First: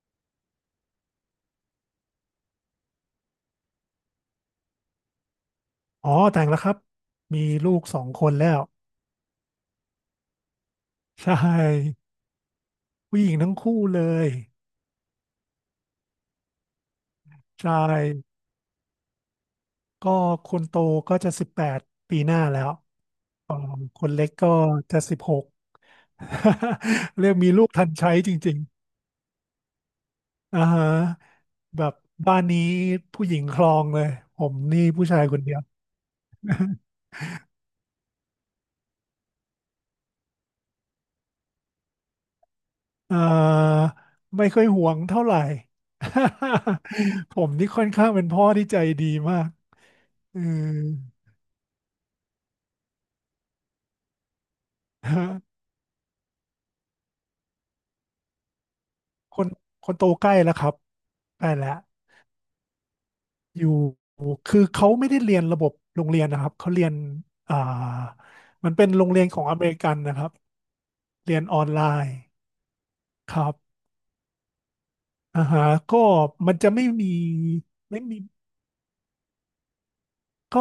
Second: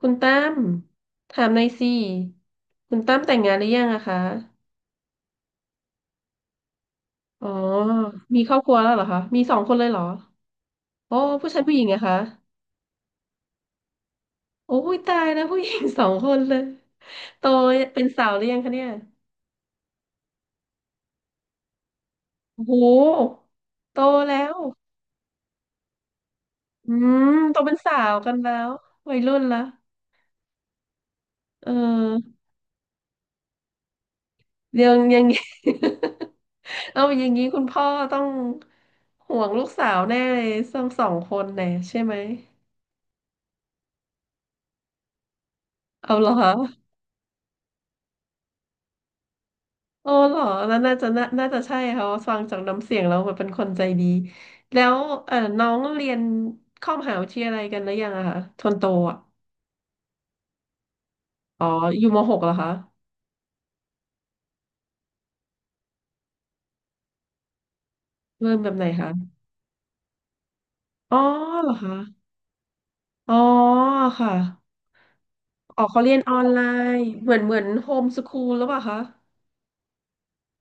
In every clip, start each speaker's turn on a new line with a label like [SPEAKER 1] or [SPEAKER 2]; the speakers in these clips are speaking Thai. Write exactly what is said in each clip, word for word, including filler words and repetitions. [SPEAKER 1] คุณตั้มถามหน่อยสิคุณตั้มแต่งงานหรือยังอะคะ
[SPEAKER 2] อ๋อแต่งแล้วครับมี
[SPEAKER 1] อ๋อ
[SPEAKER 2] ลูกสองคน
[SPEAKER 1] มี
[SPEAKER 2] แล้
[SPEAKER 1] ครอ
[SPEAKER 2] ว
[SPEAKER 1] บครัวแล้วเหรอคะมีสองคนเลยเหรอโอ้
[SPEAKER 2] ใช
[SPEAKER 1] ผู้ชายผู้หญิง
[SPEAKER 2] ่
[SPEAKER 1] อะคะ
[SPEAKER 2] ผู้หญิงทั้งคู่เลย
[SPEAKER 1] โอ้ยตายแล้วผู้หญิง สองคนเลยโต
[SPEAKER 2] ใช
[SPEAKER 1] เป็นสาว
[SPEAKER 2] ่
[SPEAKER 1] หรือยังคะเนี่ย
[SPEAKER 2] ก็คนโตก็จะสิบแปดปีหน้าแล้
[SPEAKER 1] โอ้
[SPEAKER 2] ว
[SPEAKER 1] โห
[SPEAKER 2] ค
[SPEAKER 1] โต
[SPEAKER 2] นเล็ก
[SPEAKER 1] แล้
[SPEAKER 2] ก็
[SPEAKER 1] ว
[SPEAKER 2] จะสิบหก
[SPEAKER 1] อื ม
[SPEAKER 2] เรียกมี
[SPEAKER 1] โต
[SPEAKER 2] ลูก
[SPEAKER 1] เป็น
[SPEAKER 2] ทัน
[SPEAKER 1] สา
[SPEAKER 2] ใช้
[SPEAKER 1] ว
[SPEAKER 2] จ
[SPEAKER 1] กันแล้
[SPEAKER 2] ริง
[SPEAKER 1] ววัยรุ่นละ
[SPEAKER 2] ๆอ่าฮะ
[SPEAKER 1] เ
[SPEAKER 2] แบบ
[SPEAKER 1] ออ
[SPEAKER 2] บ้านนี้ผู้หญิงคลองเลยผมนี่
[SPEAKER 1] ยัง
[SPEAKER 2] ผู้
[SPEAKER 1] ยั
[SPEAKER 2] ชาย
[SPEAKER 1] ง
[SPEAKER 2] คนเดียว
[SPEAKER 1] เอาอย่างนี้คุณพ่อต้องห่วงลูกสาวแน่เลยสองสองคนแน่ใช่ไหม
[SPEAKER 2] เอ่อไม่ค่อยห่วงเท่าไหร่
[SPEAKER 1] เอาเหรอคะ
[SPEAKER 2] ผมนี่ค่อนข้างเป็นพ่อที่ใจดีมาก
[SPEAKER 1] โอ้เห
[SPEAKER 2] เอ
[SPEAKER 1] ร
[SPEAKER 2] อ
[SPEAKER 1] อนั่นน่าจะน่าน่าจะใช่ค่ะเพราะฟังจากน้ำเสียงแล้วแบบเป็นคนใจดีแล้วเออน้องเรียนเข้ามหาวิทยาลัยกันหรือยังอะคะทนโตอะ
[SPEAKER 2] คนคนโตใกล้แล้วครับใกล้
[SPEAKER 1] อ๋อ
[SPEAKER 2] แล้ว
[SPEAKER 1] อยู่มหกเหรอคะ
[SPEAKER 2] อยู่คือเขาไม่ได้เรียนระบบโรงเรียนนะครับเขาเรียนอ่า
[SPEAKER 1] เริ่มแบ
[SPEAKER 2] มัน
[SPEAKER 1] บไห
[SPEAKER 2] เป็
[SPEAKER 1] น
[SPEAKER 2] นโร
[SPEAKER 1] คะ
[SPEAKER 2] งเรียนของอเมริกันนะครับ
[SPEAKER 1] อ๋อ
[SPEAKER 2] เรียนออ
[SPEAKER 1] เห
[SPEAKER 2] น
[SPEAKER 1] รอ
[SPEAKER 2] ไล
[SPEAKER 1] คะ
[SPEAKER 2] น์ค
[SPEAKER 1] อ๋อ
[SPEAKER 2] รับ
[SPEAKER 1] ค่ะ
[SPEAKER 2] อ่าฮะ
[SPEAKER 1] อ๋อ
[SPEAKER 2] ก็
[SPEAKER 1] เขาเรียนออน
[SPEAKER 2] มัน
[SPEAKER 1] ไล
[SPEAKER 2] จะไม่
[SPEAKER 1] น์
[SPEAKER 2] มี
[SPEAKER 1] เหมือนเหมือนโฮ
[SPEAKER 2] ไม่
[SPEAKER 1] ม
[SPEAKER 2] มี
[SPEAKER 1] สคูลหรือเปล่าคะ
[SPEAKER 2] ก็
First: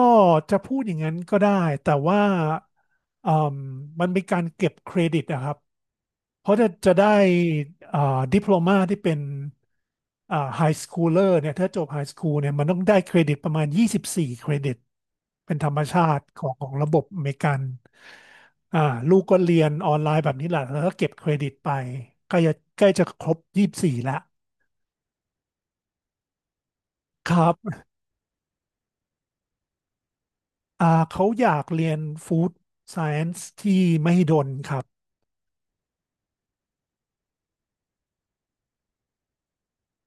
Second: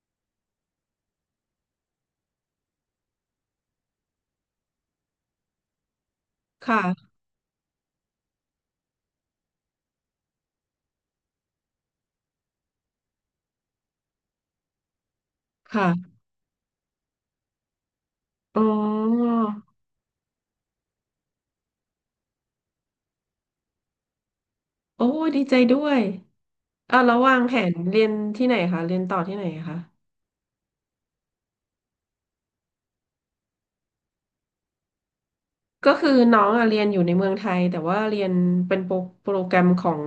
[SPEAKER 2] จะพูดอย่างนั้นก็ได้แต่ว่าอ่มมันเป็นการเก็บเครดิตนะครับ เพราะจะจะได้
[SPEAKER 1] ค่ะ
[SPEAKER 2] อ่าดิพโพลมาที่เป็นอ่าไฮสคูลเลอร์เนี่ยถ้าจบไฮสคูลเนี่ยมันต้องได้เครดิตประมาณยี่สิบสี่เครดิตเป็นธรรมชา
[SPEAKER 1] ค่ะ
[SPEAKER 2] ติของของระบบอเมริกัน
[SPEAKER 1] อ๋
[SPEAKER 2] อ่าลูก
[SPEAKER 1] อ
[SPEAKER 2] ก็เรียนออนไลน์แบบนี้แหละแล้วก็เก็บเครดิตไปใกล้จะใกล้จะครบยี่สิบสี่แล้ว
[SPEAKER 1] โอ้ดีใจด้วยอ่ะแล้ว
[SPEAKER 2] ค
[SPEAKER 1] วาง
[SPEAKER 2] รั
[SPEAKER 1] แผน
[SPEAKER 2] บ
[SPEAKER 1] เรียนที่ไหนคะเรียนต่อที่ไหนคะ
[SPEAKER 2] อ่าเขาอยากเรียนฟู้ดไซเอน c ์ที่มหิดลครับ
[SPEAKER 1] ก็คือน้องอะเรียนอยู่ในเมืองไทยแต่ว่าเรียนเป็นโปรโปรแกรมของ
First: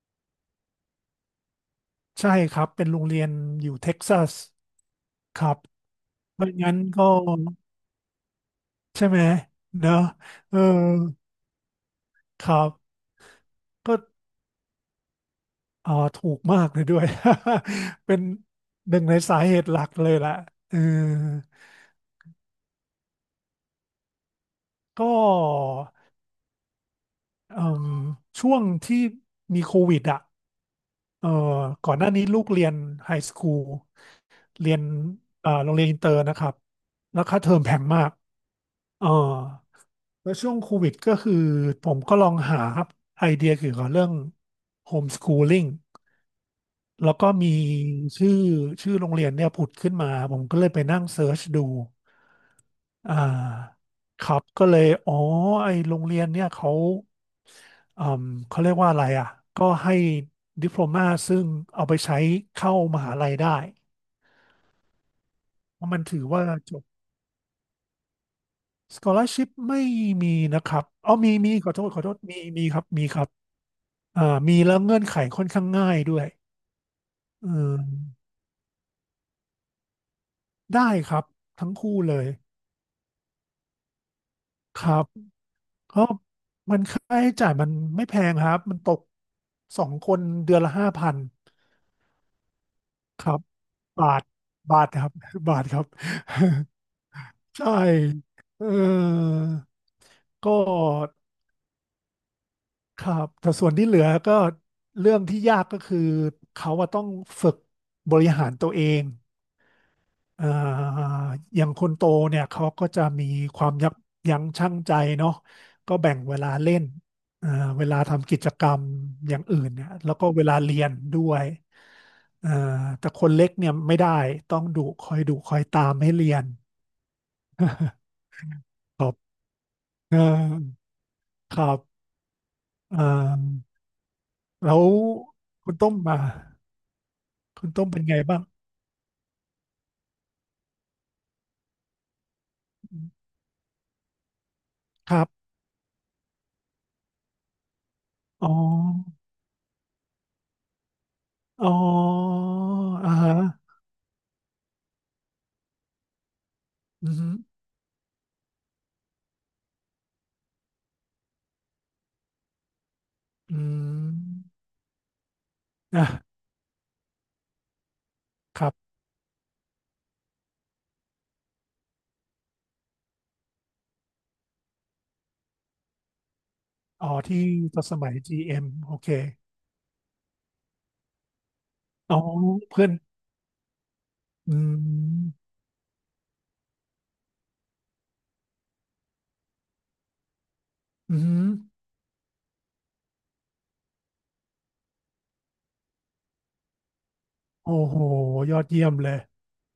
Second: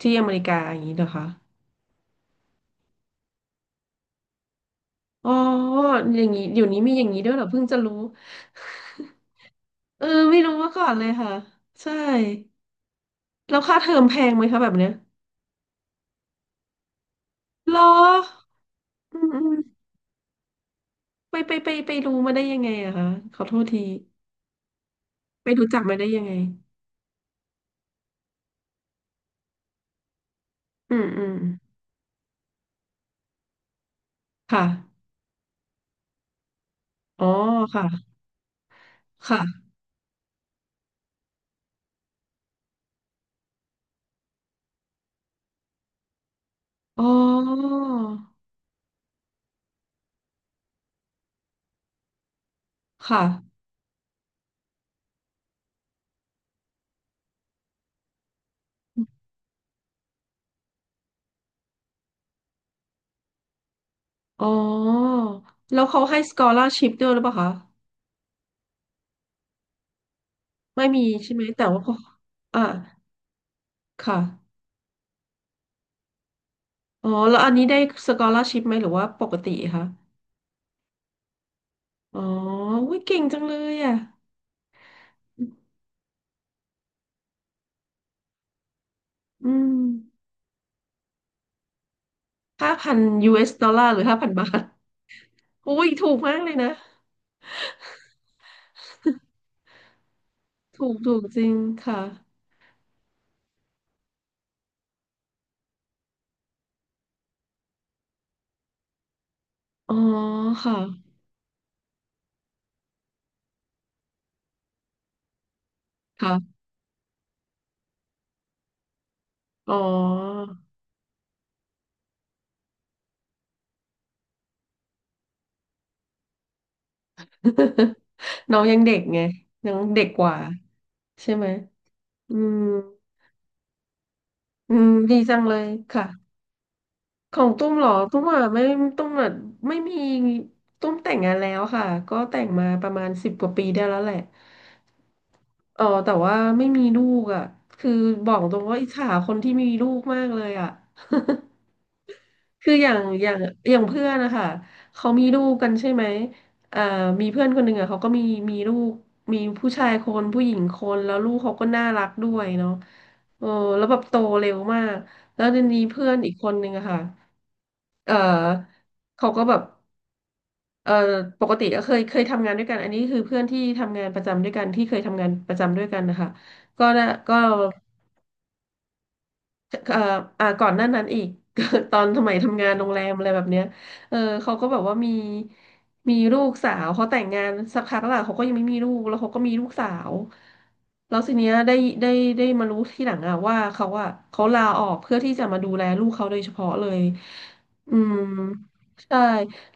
[SPEAKER 1] ที่อเมริกาอย่างนี้เหรอคะ
[SPEAKER 2] ใช่ครับเป็นโรงเรียนอยู่เท็กซัส
[SPEAKER 1] อ๋อ
[SPEAKER 2] ครับ
[SPEAKER 1] อย่างนี้
[SPEAKER 2] ไม่
[SPEAKER 1] อยู่
[SPEAKER 2] งั้น
[SPEAKER 1] นี้มีอ
[SPEAKER 2] ก็
[SPEAKER 1] ย่างนี้ด้วยเหรอเพิ่งจะรู้
[SPEAKER 2] ใช่ไหมเนอะ
[SPEAKER 1] เออไม่รู้
[SPEAKER 2] เออ
[SPEAKER 1] มาก่อนเลยค่ะใช่
[SPEAKER 2] ครับ
[SPEAKER 1] แล้วค่าเทอ
[SPEAKER 2] ก็
[SPEAKER 1] มแพงไหมคะแบบเนี้ย
[SPEAKER 2] อ๋อถูกมากเลยด้วย
[SPEAKER 1] เหรอ
[SPEAKER 2] เป็นหนึ่งใน
[SPEAKER 1] อืม
[SPEAKER 2] สา
[SPEAKER 1] อืม
[SPEAKER 2] เหตุหลักเลยแหละเออ
[SPEAKER 1] ไปไปไปไปรู้มาได้ยังไงอะคะขอโทษที
[SPEAKER 2] ก็
[SPEAKER 1] ไปรู้จักมาได้ยังไง
[SPEAKER 2] เอิ่มช่วงที่มีโควิดอ่ะ
[SPEAKER 1] อืมอื
[SPEAKER 2] เออ
[SPEAKER 1] ม
[SPEAKER 2] ก่อนหน้านี้ลูกเรียนไฮสคูล
[SPEAKER 1] ค่ะ
[SPEAKER 2] เรียนเอ่อโรงเรียนอินเตอร์นะครับแล้
[SPEAKER 1] อ๋
[SPEAKER 2] ว
[SPEAKER 1] อ
[SPEAKER 2] ค่าเทอมแพง
[SPEAKER 1] ค่ะ
[SPEAKER 2] มากเออ
[SPEAKER 1] ค่ะ
[SPEAKER 2] แล้วช่วงโควิดก็คือผมก็ลองหาไอเดียเกี่ยวกับเรื่องโฮมสคูลิ่ง
[SPEAKER 1] อ๋
[SPEAKER 2] แล้วก็มี
[SPEAKER 1] อ
[SPEAKER 2] ชื่อชื่อโรงเรียนเนี่ยผุดขึ้นมาผมก็เลยไปนั่งเซิร์ชดูอ่
[SPEAKER 1] ค่ะ
[SPEAKER 2] าครับก็เลยอ๋อไอโรงเรียนเนี่ยเขาอืมเขาเรียกว่าอะไรอ่ะก็ให้ดิโพลมาซึ่งเอาไปใช้เข้ามหาลัยได้
[SPEAKER 1] อ๋อ
[SPEAKER 2] เพ
[SPEAKER 1] แล้ว
[SPEAKER 2] ราะมั
[SPEAKER 1] เขา
[SPEAKER 2] น
[SPEAKER 1] ให้
[SPEAKER 2] ถือว่าจบ
[SPEAKER 1] scholarship ด้วยหรือเปล่าคะ
[SPEAKER 2] scholarship ไม่มีนะครับ
[SPEAKER 1] ไม่มี
[SPEAKER 2] อ๋อมี
[SPEAKER 1] ใช่ไหม
[SPEAKER 2] มี
[SPEAKER 1] แต่
[SPEAKER 2] ขอโท
[SPEAKER 1] ว่า
[SPEAKER 2] ษ
[SPEAKER 1] พอ
[SPEAKER 2] ขอโทษมี
[SPEAKER 1] อ่า
[SPEAKER 2] มีครับมีครับอ่า
[SPEAKER 1] ค่ะ
[SPEAKER 2] มีแล้วเงื่อนไขค่อนข้างง่ายด้วย
[SPEAKER 1] อ๋อแล้ว
[SPEAKER 2] เ
[SPEAKER 1] อันนี้ได้ส
[SPEAKER 2] ออ
[SPEAKER 1] กอลา r s ชิพไหมหรือว่าปกติคะ
[SPEAKER 2] ได้ครับทั้งคู่เล
[SPEAKER 1] อ๋อ
[SPEAKER 2] ย
[SPEAKER 1] อุ้ยเก่งจังเลยอ่ะ
[SPEAKER 2] ครับ ก็มันค่าใช้จ่ายมันไม่แพงครับ มันตก
[SPEAKER 1] อืม
[SPEAKER 2] สองคนเดือนละห้าพัน
[SPEAKER 1] ห้าพัน
[SPEAKER 2] ครับ
[SPEAKER 1] ยู เอส ดอลลาร์หรือ
[SPEAKER 2] บา
[SPEAKER 1] ห้า
[SPEAKER 2] ท
[SPEAKER 1] พันบาท
[SPEAKER 2] บาทครับ บาทครั
[SPEAKER 1] อุ้
[SPEAKER 2] บ
[SPEAKER 1] ยถูกมากเลยนะ
[SPEAKER 2] ใช่เออ ก็
[SPEAKER 1] ถูกถูกจริงค่ะ
[SPEAKER 2] ครับแต่ส่วนที่เหลือก็เรื่องที่ยากก็คือเขาว่าต้องฝึกบริหารตัวเอง
[SPEAKER 1] อ๋อ
[SPEAKER 2] อ่
[SPEAKER 1] ค่ะ
[SPEAKER 2] าอย่างคนโตเนี่ยเขาก็จะมีความยับยั้งชั่งใจเนาะก็แบ่งเวลา
[SPEAKER 1] ค่ะ
[SPEAKER 2] เล่นอ่าเวลาทำกิจกรรมอย่างอื่น
[SPEAKER 1] อ๋อ
[SPEAKER 2] เนี่ยแล้วก็เวลาเรียนด้วยอ่าแต่คนเล็กเนี่ยไม่ได้ต้องดุคอยดุคอยตามให้เรียน
[SPEAKER 1] น้องยังเด็
[SPEAKER 2] ค
[SPEAKER 1] ก
[SPEAKER 2] รับ
[SPEAKER 1] ไงน้องเด็ก
[SPEAKER 2] เออ
[SPEAKER 1] กว่าใช่ไหม
[SPEAKER 2] ครับ
[SPEAKER 1] อืม
[SPEAKER 2] อ่า
[SPEAKER 1] อื
[SPEAKER 2] แล้ว
[SPEAKER 1] มดีจังเลย
[SPEAKER 2] คุณต้ม
[SPEAKER 1] ค่ะ
[SPEAKER 2] มา
[SPEAKER 1] ของ
[SPEAKER 2] คุ
[SPEAKER 1] ตุ้
[SPEAKER 2] ณ
[SPEAKER 1] มเห
[SPEAKER 2] ต้
[SPEAKER 1] ร
[SPEAKER 2] ม
[SPEAKER 1] อ
[SPEAKER 2] เป็นไง
[SPEAKER 1] ตุ้ม
[SPEAKER 2] บ้า
[SPEAKER 1] อ่ะ
[SPEAKER 2] ง
[SPEAKER 1] ไม่ตุ้มอ่ะไม่มีตุ้มแต่งงานแล้วค่ะก็แต่งมาประมาณสิบกว่าปีได้แล้วแหละ
[SPEAKER 2] ครับ
[SPEAKER 1] เออแต่ว่าไม่มีลูกอ่ะคือบอก
[SPEAKER 2] อ๋อ
[SPEAKER 1] ตรงว่าอิจฉาคนที่มีลูกมากเลยอ่ะ
[SPEAKER 2] อ๋อ
[SPEAKER 1] คืออย่าง
[SPEAKER 2] อ่า
[SPEAKER 1] อ
[SPEAKER 2] ฮะ
[SPEAKER 1] ย่างอย่างเพื่อนนะคะเขามีลูกกันใช่ไหมอ่า
[SPEAKER 2] อื
[SPEAKER 1] มีเพื่
[SPEAKER 2] ม
[SPEAKER 1] อนคนหนึ่งอ่ะเขาก็มีมีลูกมีผู้ชายคนผู้หญิงคนแล้วลูกเขาก็น่ารักด้วยเนาะเออ
[SPEAKER 2] อื
[SPEAKER 1] แล้วแบบโตเร็
[SPEAKER 2] ม
[SPEAKER 1] วมากแล้วทีนี้
[SPEAKER 2] อ่ะ
[SPEAKER 1] เพื่อนอีกคนหนึ่งอะค่ะเออ
[SPEAKER 2] ครับ
[SPEAKER 1] เขาก็แบบ เอ่อปกติก็เคยเคยทำงานด้วยกันอันนี้คือเพื่อนที่ทำงานประจำด้วยกันที่เคยทำงานประจำด้วยกันนะคะก็
[SPEAKER 2] อ๋
[SPEAKER 1] น่ะ
[SPEAKER 2] อ
[SPEAKER 1] ก็
[SPEAKER 2] ที่ตอนสมัย จี เอ็ม โอเค
[SPEAKER 1] เอ่ออ่าก่อนหน้านั้นอีก ตอน
[SPEAKER 2] อ๋อ
[SPEAKER 1] สมัยทำงานโร
[SPEAKER 2] เพื่อ
[SPEAKER 1] ง
[SPEAKER 2] น
[SPEAKER 1] แรมอะไรแบบเนี้ยเออเขา
[SPEAKER 2] อื
[SPEAKER 1] ก็แบบว่ามี
[SPEAKER 2] ม
[SPEAKER 1] มีลูกสาวเขาแต่งงานสักพักแล้วล่ะเขาก็ยังไม่มีลูกแล้วเขาก็มีลูกสาว
[SPEAKER 2] อื
[SPEAKER 1] แล้วที
[SPEAKER 2] ม
[SPEAKER 1] เนี้ยได้ได้ได้มารู้ทีหลังอะว่าเขาอะเขาลาออกเพื่อที่จะมาดูแลลูกเขาโดยเฉพาะเลย
[SPEAKER 2] โอ้
[SPEAKER 1] อื
[SPEAKER 2] โห
[SPEAKER 1] ม
[SPEAKER 2] ยอดเยี่ยมเลย
[SPEAKER 1] ใช่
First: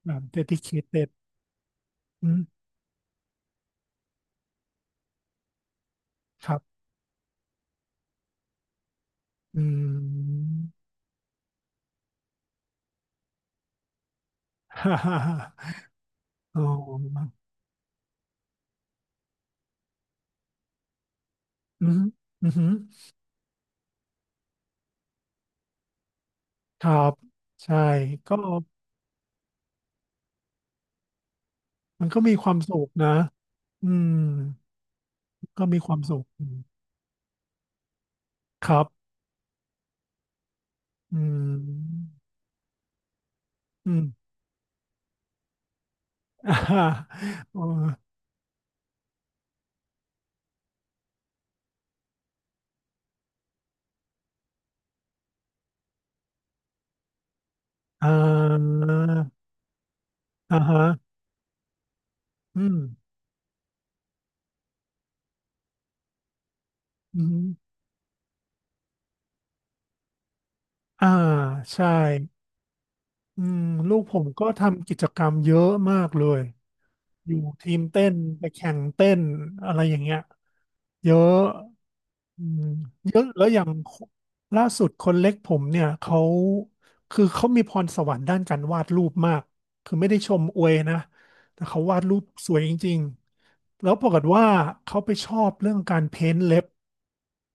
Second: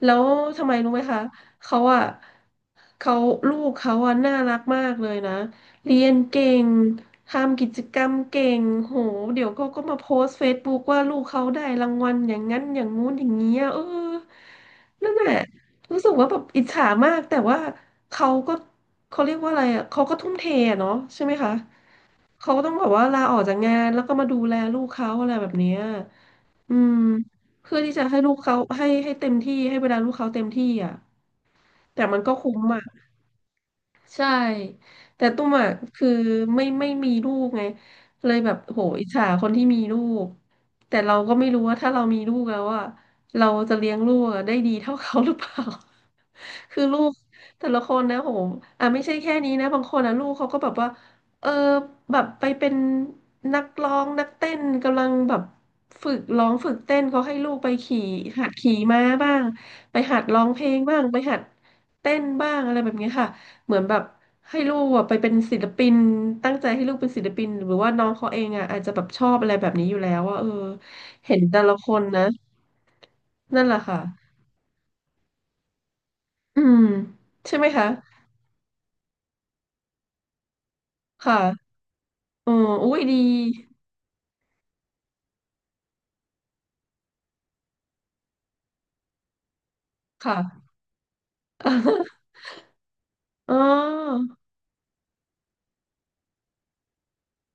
[SPEAKER 1] แล้
[SPEAKER 2] อ่า
[SPEAKER 1] ว
[SPEAKER 2] เดดิ
[SPEAKER 1] ทำ
[SPEAKER 2] เค
[SPEAKER 1] ไม
[SPEAKER 2] ท
[SPEAKER 1] รู้ไหม
[SPEAKER 2] เต็ด
[SPEAKER 1] คะเขาอะ
[SPEAKER 2] อืม
[SPEAKER 1] เขาลูกเขาอะน่ารักมากเลยนะเรียนเก่
[SPEAKER 2] ครั
[SPEAKER 1] ง
[SPEAKER 2] บ
[SPEAKER 1] ทำกิจกรรมเก่งโหเดี๋ยว
[SPEAKER 2] อื
[SPEAKER 1] ก็ก็มาโพสต์เฟ
[SPEAKER 2] ม
[SPEAKER 1] ซบุ๊กว่าลูกเขาได้รางวัลอย่างนั้นอย่างงู้นอย่างเงี้ยเออ
[SPEAKER 2] ฮ่า
[SPEAKER 1] นั่น
[SPEAKER 2] ฮ่า
[SPEAKER 1] แหละ
[SPEAKER 2] ฮ่า
[SPEAKER 1] รู้สึกว่าแบบ
[SPEAKER 2] อ๋
[SPEAKER 1] อิจ
[SPEAKER 2] อ
[SPEAKER 1] ฉามากแต่ว่าเขาก็เขาเรียกว่าอะไรอ่ะเขาก็ทุ่มเทอะเนาะใช่ไหมคะ
[SPEAKER 2] อืมอื
[SPEAKER 1] เขาก็
[SPEAKER 2] ม
[SPEAKER 1] ต้องแบบว่าลาออกจากงานแล้วก็มาดูแลลูกเขาอะไรแบบเนี้ยอื
[SPEAKER 2] ค
[SPEAKER 1] ม
[SPEAKER 2] รับ
[SPEAKER 1] เพื่
[SPEAKER 2] ใช่
[SPEAKER 1] อที่จะให้ลู
[SPEAKER 2] ก็
[SPEAKER 1] กเขาให้ให้เต็มที่ให้เวลาลูกเขาเต็มที่อ่ะแต่
[SPEAKER 2] มัน
[SPEAKER 1] มั
[SPEAKER 2] ก็
[SPEAKER 1] น
[SPEAKER 2] มี
[SPEAKER 1] ก็
[SPEAKER 2] ควา
[SPEAKER 1] คุ้
[SPEAKER 2] ม
[SPEAKER 1] ม
[SPEAKER 2] สุ
[SPEAKER 1] อ่ะ
[SPEAKER 2] ขนะอืม
[SPEAKER 1] ใช่แต่ตุ้ม
[SPEAKER 2] ก็
[SPEAKER 1] อ่ะ
[SPEAKER 2] มีความ
[SPEAKER 1] คือ
[SPEAKER 2] สุข
[SPEAKER 1] ไม่ไม่มีลูกไงเลยแบบ
[SPEAKER 2] ครั
[SPEAKER 1] โหอิจ
[SPEAKER 2] บ
[SPEAKER 1] ฉาคนที่มีลูกแต่เรา
[SPEAKER 2] อื
[SPEAKER 1] ก็ไม่รู้ว่าถ้าเรา
[SPEAKER 2] ม
[SPEAKER 1] มีลูกแล้วอ่ะเราจะเลี้
[SPEAKER 2] อื
[SPEAKER 1] ยง
[SPEAKER 2] ม
[SPEAKER 1] ลูกอะได้ดีเท่าเขาหรือเปล่า
[SPEAKER 2] อ่า
[SPEAKER 1] คื
[SPEAKER 2] ฮ่า
[SPEAKER 1] อลูก
[SPEAKER 2] อ๋อ
[SPEAKER 1] แต่ละคนนะโหอ่ะไม่ใช่แค่นี้นะบางคนอ่ะลูกเขาก็แบบว่าเออแบบไปเป็นนักร้องนักเต้นกำลังแบบฝึกร้องฝึกเต้นเขาให้ลูกไปขี่
[SPEAKER 2] อ่
[SPEAKER 1] หัดขี่
[SPEAKER 2] า
[SPEAKER 1] ม้าบ้างไปหัดร้อง
[SPEAKER 2] อ่า
[SPEAKER 1] เพลง
[SPEAKER 2] ฮะ
[SPEAKER 1] บ้างไปหัดเต้นบ้าง
[SPEAKER 2] อื
[SPEAKER 1] อะ
[SPEAKER 2] ม
[SPEAKER 1] ไรแบบนี้ค่ะ เหมือนแบบให้ลูกอะไปเป็นศิลปินตั้งใจให้ลูกเป็นศิ
[SPEAKER 2] อื
[SPEAKER 1] ลปินห
[SPEAKER 2] ม
[SPEAKER 1] รือว่าน้องเขาเองอ่ะอาจจะแบบชอบอะไรแบบนี้อยู่แล้วว่าเออ
[SPEAKER 2] อ่า
[SPEAKER 1] เห็นแต่ละ
[SPEAKER 2] ใช่
[SPEAKER 1] คนนะ
[SPEAKER 2] อืม
[SPEAKER 1] นั่นแหละ
[SPEAKER 2] ลู
[SPEAKER 1] ค่ะ
[SPEAKER 2] กผมก็ทำกิจกรรมเยอะมากเลย
[SPEAKER 1] อืม
[SPEAKER 2] อยู่
[SPEAKER 1] ใช่ไหม
[SPEAKER 2] ทีม
[SPEAKER 1] คะ
[SPEAKER 2] เต้นไปแข่งเต้นอะไรอย่างเงี้ยเย
[SPEAKER 1] ค
[SPEAKER 2] อะ
[SPEAKER 1] ่ะ
[SPEAKER 2] อื
[SPEAKER 1] อ๋อ
[SPEAKER 2] ม
[SPEAKER 1] อุ้ย
[SPEAKER 2] เย
[SPEAKER 1] ดี
[SPEAKER 2] อะแล้วอย่างล่าสุดคนเล็กผมเนี่ยเขาคือเขามีพรสวรรค์ด้านการวาดรูปมากคือไม่ได้ชมอ
[SPEAKER 1] ค่ะ
[SPEAKER 2] วยนะแต่เขาวาดรูป สวยจริง
[SPEAKER 1] อ๋
[SPEAKER 2] ๆแล้วปรากฏ
[SPEAKER 1] อ
[SPEAKER 2] ว่าเขาไปชอบเรื่องการเพ้นท์เล็บ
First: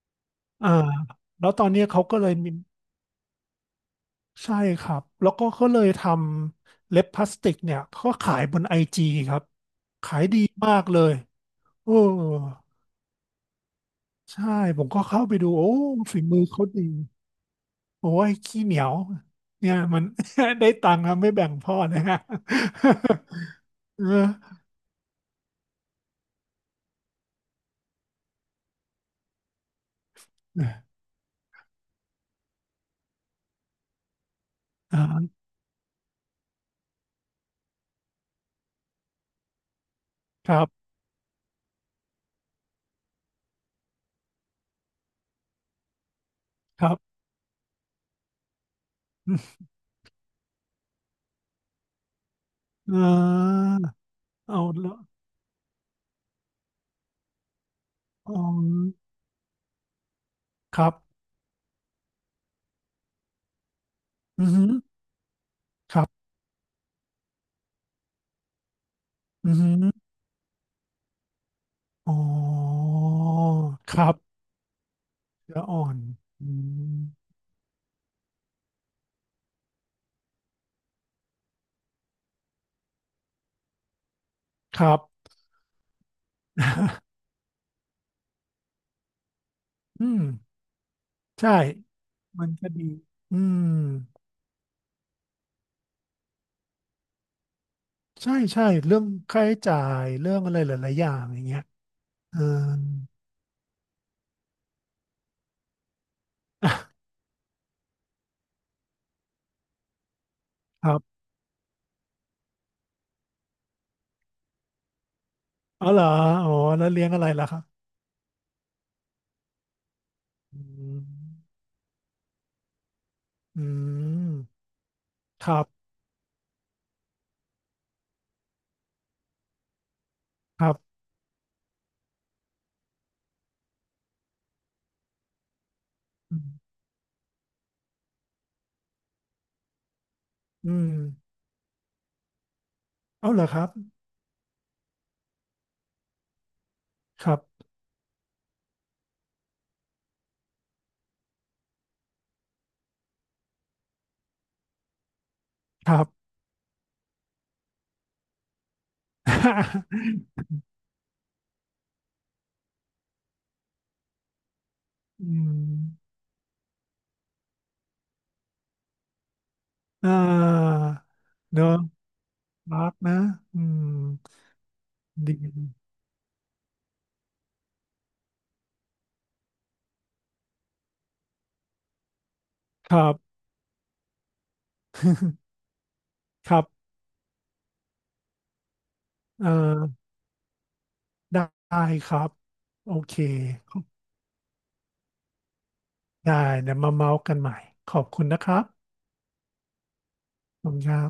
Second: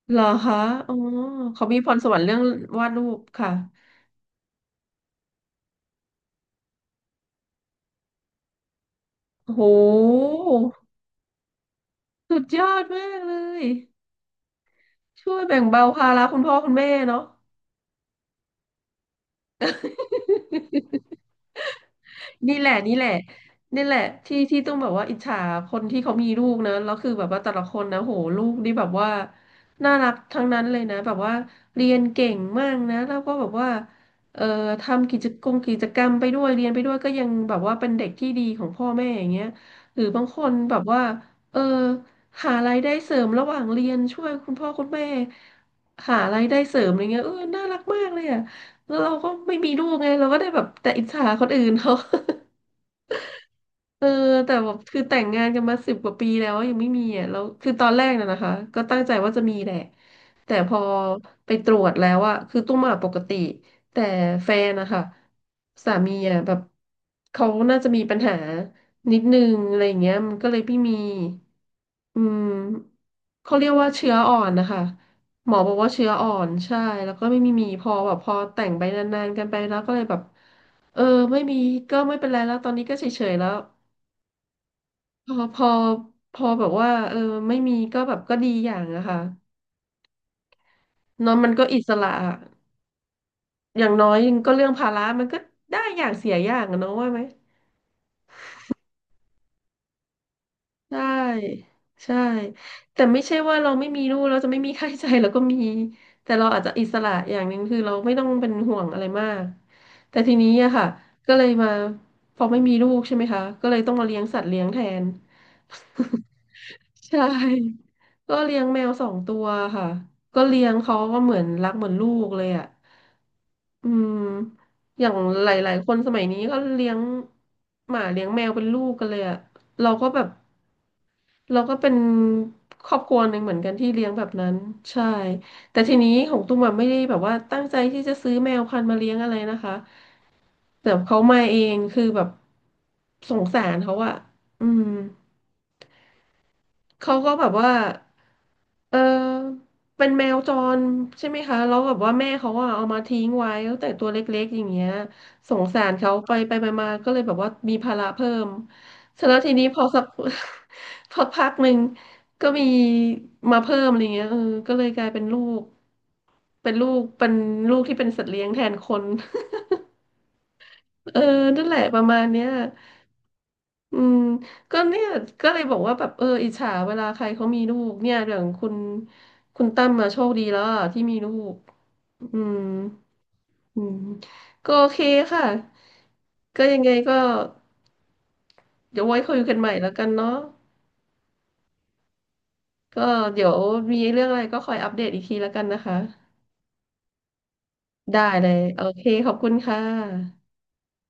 [SPEAKER 1] เหรอคะ
[SPEAKER 2] อ่า
[SPEAKER 1] อ๋อ
[SPEAKER 2] แล้วต
[SPEAKER 1] เขา
[SPEAKER 2] อน
[SPEAKER 1] มี
[SPEAKER 2] นี้
[SPEAKER 1] พร
[SPEAKER 2] เขา
[SPEAKER 1] สว
[SPEAKER 2] ก็
[SPEAKER 1] รร
[SPEAKER 2] เล
[SPEAKER 1] ค์
[SPEAKER 2] ย
[SPEAKER 1] เรื่อง
[SPEAKER 2] มี
[SPEAKER 1] วาดรูปค่ะ
[SPEAKER 2] ใช่ครับ แล้วก็ก็เลยทำเล็บพลาสติกเนี่ยก็ขายบนไอจีครับ
[SPEAKER 1] โอ้โห
[SPEAKER 2] ขายดีมากเลยโอ้
[SPEAKER 1] สุดยอดมากเลย
[SPEAKER 2] ใช่ผมก็เข้า
[SPEAKER 1] ช่
[SPEAKER 2] ไป
[SPEAKER 1] วย
[SPEAKER 2] ดู
[SPEAKER 1] แบ่ง
[SPEAKER 2] โอ้
[SPEAKER 1] เบาภา
[SPEAKER 2] ฝี
[SPEAKER 1] ระคุ
[SPEAKER 2] มื
[SPEAKER 1] ณ
[SPEAKER 2] อ
[SPEAKER 1] พ่อ
[SPEAKER 2] เขา
[SPEAKER 1] คุณ
[SPEAKER 2] ดี
[SPEAKER 1] แม่เนาะ
[SPEAKER 2] โอ้ย ขี้เหนียวเนี่ยมัน ได้ตังค์นะไม่แบ่งพ่อนะฮะ
[SPEAKER 1] นี่แหละนี่แหละ นี่แหละ
[SPEAKER 2] เออ
[SPEAKER 1] ที่ที่ต้องแบบว่าอิจฉาคนที่เขามีลูกนะแล้วคือแบบว่าแต่ละคนนะโหลูกนี่แบบว่าน่ารักทั้งนั้นเลยนะแบบว่าเรียนเก่งมากนะแล้วก็แบบว่าเอ่อ
[SPEAKER 2] อ่
[SPEAKER 1] ทำกิจ
[SPEAKER 2] า
[SPEAKER 1] กรรมกิจกรรมไปด้วยเรียนไปด้วยก็ยังแบบว่าเป็นเด็กที่ดีของพ่อแม่อย่างเงี้ยหรือบางค
[SPEAKER 2] ค
[SPEAKER 1] น
[SPEAKER 2] รั
[SPEAKER 1] แบบ
[SPEAKER 2] บ
[SPEAKER 1] ว่าเออหารายได้เสริมระหว่างเรียนช่วยคุณพ่อคุณแม่หารายได้เสริ
[SPEAKER 2] ค
[SPEAKER 1] ม
[SPEAKER 2] รั
[SPEAKER 1] อะ
[SPEAKER 2] บ
[SPEAKER 1] ไรเงี้ยเออน่ารักมากเลยอ่ะแล้วเราก็ไม่มี ลูกไงเราก็ได้แบบแต่อิจฉาคนอื่นเขา
[SPEAKER 2] เออ
[SPEAKER 1] เออแต่
[SPEAKER 2] เอา
[SPEAKER 1] แบบ
[SPEAKER 2] ละ
[SPEAKER 1] คือแต่งงานกันมาสิบกว่าปีแล้วยังไม่มีอ่ะแล้วคือตอนแรกน่ะ
[SPEAKER 2] อ๋
[SPEAKER 1] นะคะก็ตั้
[SPEAKER 2] อ
[SPEAKER 1] งใจว่าจะมีแหละแต่พ
[SPEAKER 2] ค
[SPEAKER 1] อ
[SPEAKER 2] รับ
[SPEAKER 1] ไปตรวจแล้วอ่ะคือตุ้มอ่ะปกติแต่
[SPEAKER 2] อื
[SPEAKER 1] แฟ
[SPEAKER 2] อหือ
[SPEAKER 1] นนะคะสา
[SPEAKER 2] ครั
[SPEAKER 1] มี
[SPEAKER 2] บ
[SPEAKER 1] อ่ะแบบเขาน่าจะมีปัญหานิดนึ
[SPEAKER 2] อือ
[SPEAKER 1] ง
[SPEAKER 2] หือ
[SPEAKER 1] อะไรอย่างเงี้ยมันก็เลยไม่มี
[SPEAKER 2] อ๋
[SPEAKER 1] อืม
[SPEAKER 2] อ
[SPEAKER 1] เขาเรียกว่า
[SPEAKER 2] ครั
[SPEAKER 1] เชื้ออ่อ
[SPEAKER 2] บ
[SPEAKER 1] นนะคะหมอ
[SPEAKER 2] เนื้อ
[SPEAKER 1] บอก
[SPEAKER 2] อ่อ
[SPEAKER 1] ว่า
[SPEAKER 2] น
[SPEAKER 1] เชื้ออ่อ
[SPEAKER 2] อื
[SPEAKER 1] นใช่
[SPEAKER 2] ม
[SPEAKER 1] แล้วก็ไม่มีมีพอแบบพอแต่งไปนานๆกันไปแล้วก็เลยแบบเออไม่มีก็ไม่เป็นไรแล้วตอนนี้ก็เฉยๆแล้ว
[SPEAKER 2] ครับ
[SPEAKER 1] พอพอพอแบบว่าเออ ไม่มีก็แบบก็ดีอย่างอะค่ะ
[SPEAKER 2] อืม
[SPEAKER 1] เนอะมั
[SPEAKER 2] ใช่
[SPEAKER 1] นก็อิสระอะ
[SPEAKER 2] มันก็ดี อืม
[SPEAKER 1] อย่างน้อยก็เรื่องภาระมันก็ได้อย่างเสียอย่างอะเนอะว่าไหม
[SPEAKER 2] ใช่ใช่เรื่องค่าใช้จ่ายเรื่องอะไรหลาย
[SPEAKER 1] ใช
[SPEAKER 2] ๆอย่างอย่างเงี้ย
[SPEAKER 1] ่ใช่
[SPEAKER 2] เออ
[SPEAKER 1] แต่ไม่ใช่ว่าเราไม่มีลูกเราจะไม่มีค่าใช้จ่ายเราก็มีแต่เราอา จ
[SPEAKER 2] อ่
[SPEAKER 1] จะอิสระอย่างหนึ่งคือเราไม่ต้องเป็นห่วงอะไรมากแต่ทีนี้อะ
[SPEAKER 2] ค
[SPEAKER 1] ค่ะ
[SPEAKER 2] รับ
[SPEAKER 1] ก็เลยมาพอไม่มีลูกใช่ไหมคะก็เลยต้องมาเลี้ยงสัตว์เลี้ยงแทน
[SPEAKER 2] อ๋อเหรออ๋อแล้วเลี้ยง
[SPEAKER 1] ใช่
[SPEAKER 2] อะไรล่ะครับ
[SPEAKER 1] ก็เลี้ยงแมวสองตัวค่ะก็
[SPEAKER 2] อื
[SPEAKER 1] เลี้ยงเขา
[SPEAKER 2] ม
[SPEAKER 1] ก็เหมือนรักเหมือนลูกเลยอ่ะ
[SPEAKER 2] อื
[SPEAKER 1] อืม
[SPEAKER 2] ม
[SPEAKER 1] อย่างห
[SPEAKER 2] ค
[SPEAKER 1] ล
[SPEAKER 2] รับ
[SPEAKER 1] ายๆคนสมัยนี้ก็เลี้ยงหมาเลี้ยงแมวเป็นลูกกันเลยอ่ะเราก็แบบ
[SPEAKER 2] ครับ
[SPEAKER 1] เราก็เป็นครอบครัวหนึ่งเหมือนกันที่เลี้ยงแบบนั้นใช่แต่ทีนี้ข
[SPEAKER 2] อื
[SPEAKER 1] องตุ้มอะ
[SPEAKER 2] ม
[SPEAKER 1] ไม่ได้แบบว่าตั้งใจที่จะซื้อแมวพันธุ์มาเลี้ยงอะไรนะคะ
[SPEAKER 2] อืม
[SPEAKER 1] แต่เขามาเองคือแบบ
[SPEAKER 2] เอา
[SPEAKER 1] ส
[SPEAKER 2] เหร
[SPEAKER 1] ง
[SPEAKER 2] อครั
[SPEAKER 1] สา
[SPEAKER 2] บ
[SPEAKER 1] รเขาอะอืม เขา
[SPEAKER 2] ค
[SPEAKER 1] ก็
[SPEAKER 2] รับ
[SPEAKER 1] แบบว่าเออเป็นแมวจรใช่ไหมคะแล้วแบบว่าแม่เขาอะเอามาทิ้งไว้ตั้งแต่ตัวเล็กๆอย่างเงี้ยสงสา
[SPEAKER 2] ค
[SPEAKER 1] ร
[SPEAKER 2] รับ
[SPEAKER 1] เขาไปไปไปมาก็เลยแบบว่ามีภาระเพิ่มเสร็จแล้วทีนี้พอสัก พอพักหนึ่งก็มีมาเพิ่มอะไรเงี้ยเออก็เลยกลายเป็น
[SPEAKER 2] อื
[SPEAKER 1] ลูก
[SPEAKER 2] ม
[SPEAKER 1] เป็นลูก เป็นลูกที่เป็นสัตว์เลี้ยงแทนคน
[SPEAKER 2] อ่า
[SPEAKER 1] เออ
[SPEAKER 2] เน
[SPEAKER 1] นั่
[SPEAKER 2] อะ
[SPEAKER 1] นแหละประมาณเนี้ย
[SPEAKER 2] รักนะอืม
[SPEAKER 1] อืมก็เนี่ย
[SPEAKER 2] ดี
[SPEAKER 1] ก็เลยบอกว่าแบบเอออิจฉาเวลาใครเขามีลูกเนี่ยอย่างคุณคุณตั้มมาโชคดีแล้วอะที่มีลูกอืม
[SPEAKER 2] ครับ
[SPEAKER 1] อืมก็โอเคค่ะ
[SPEAKER 2] ครั
[SPEAKER 1] ก็
[SPEAKER 2] บ
[SPEAKER 1] ยังไงก็เดี๋ยวไว้คุย
[SPEAKER 2] เอ่อ
[SPEAKER 1] กันใหม่แล้วกันเนาะ
[SPEAKER 2] ได้ครับโอ
[SPEAKER 1] ก็
[SPEAKER 2] เค
[SPEAKER 1] เดี๋ยวมีเรื่องอะไรก็คอยอัปเดตอีกทีแล้วกันนะคะ
[SPEAKER 2] ได้เดี๋ยวมาเมาส์กันใหม่ขอบ
[SPEAKER 1] ได้
[SPEAKER 2] คุณนะ
[SPEAKER 1] เล
[SPEAKER 2] ครั
[SPEAKER 1] ย
[SPEAKER 2] บ
[SPEAKER 1] โอเคขอบคุณค่ะ
[SPEAKER 2] ขอบคุณครับ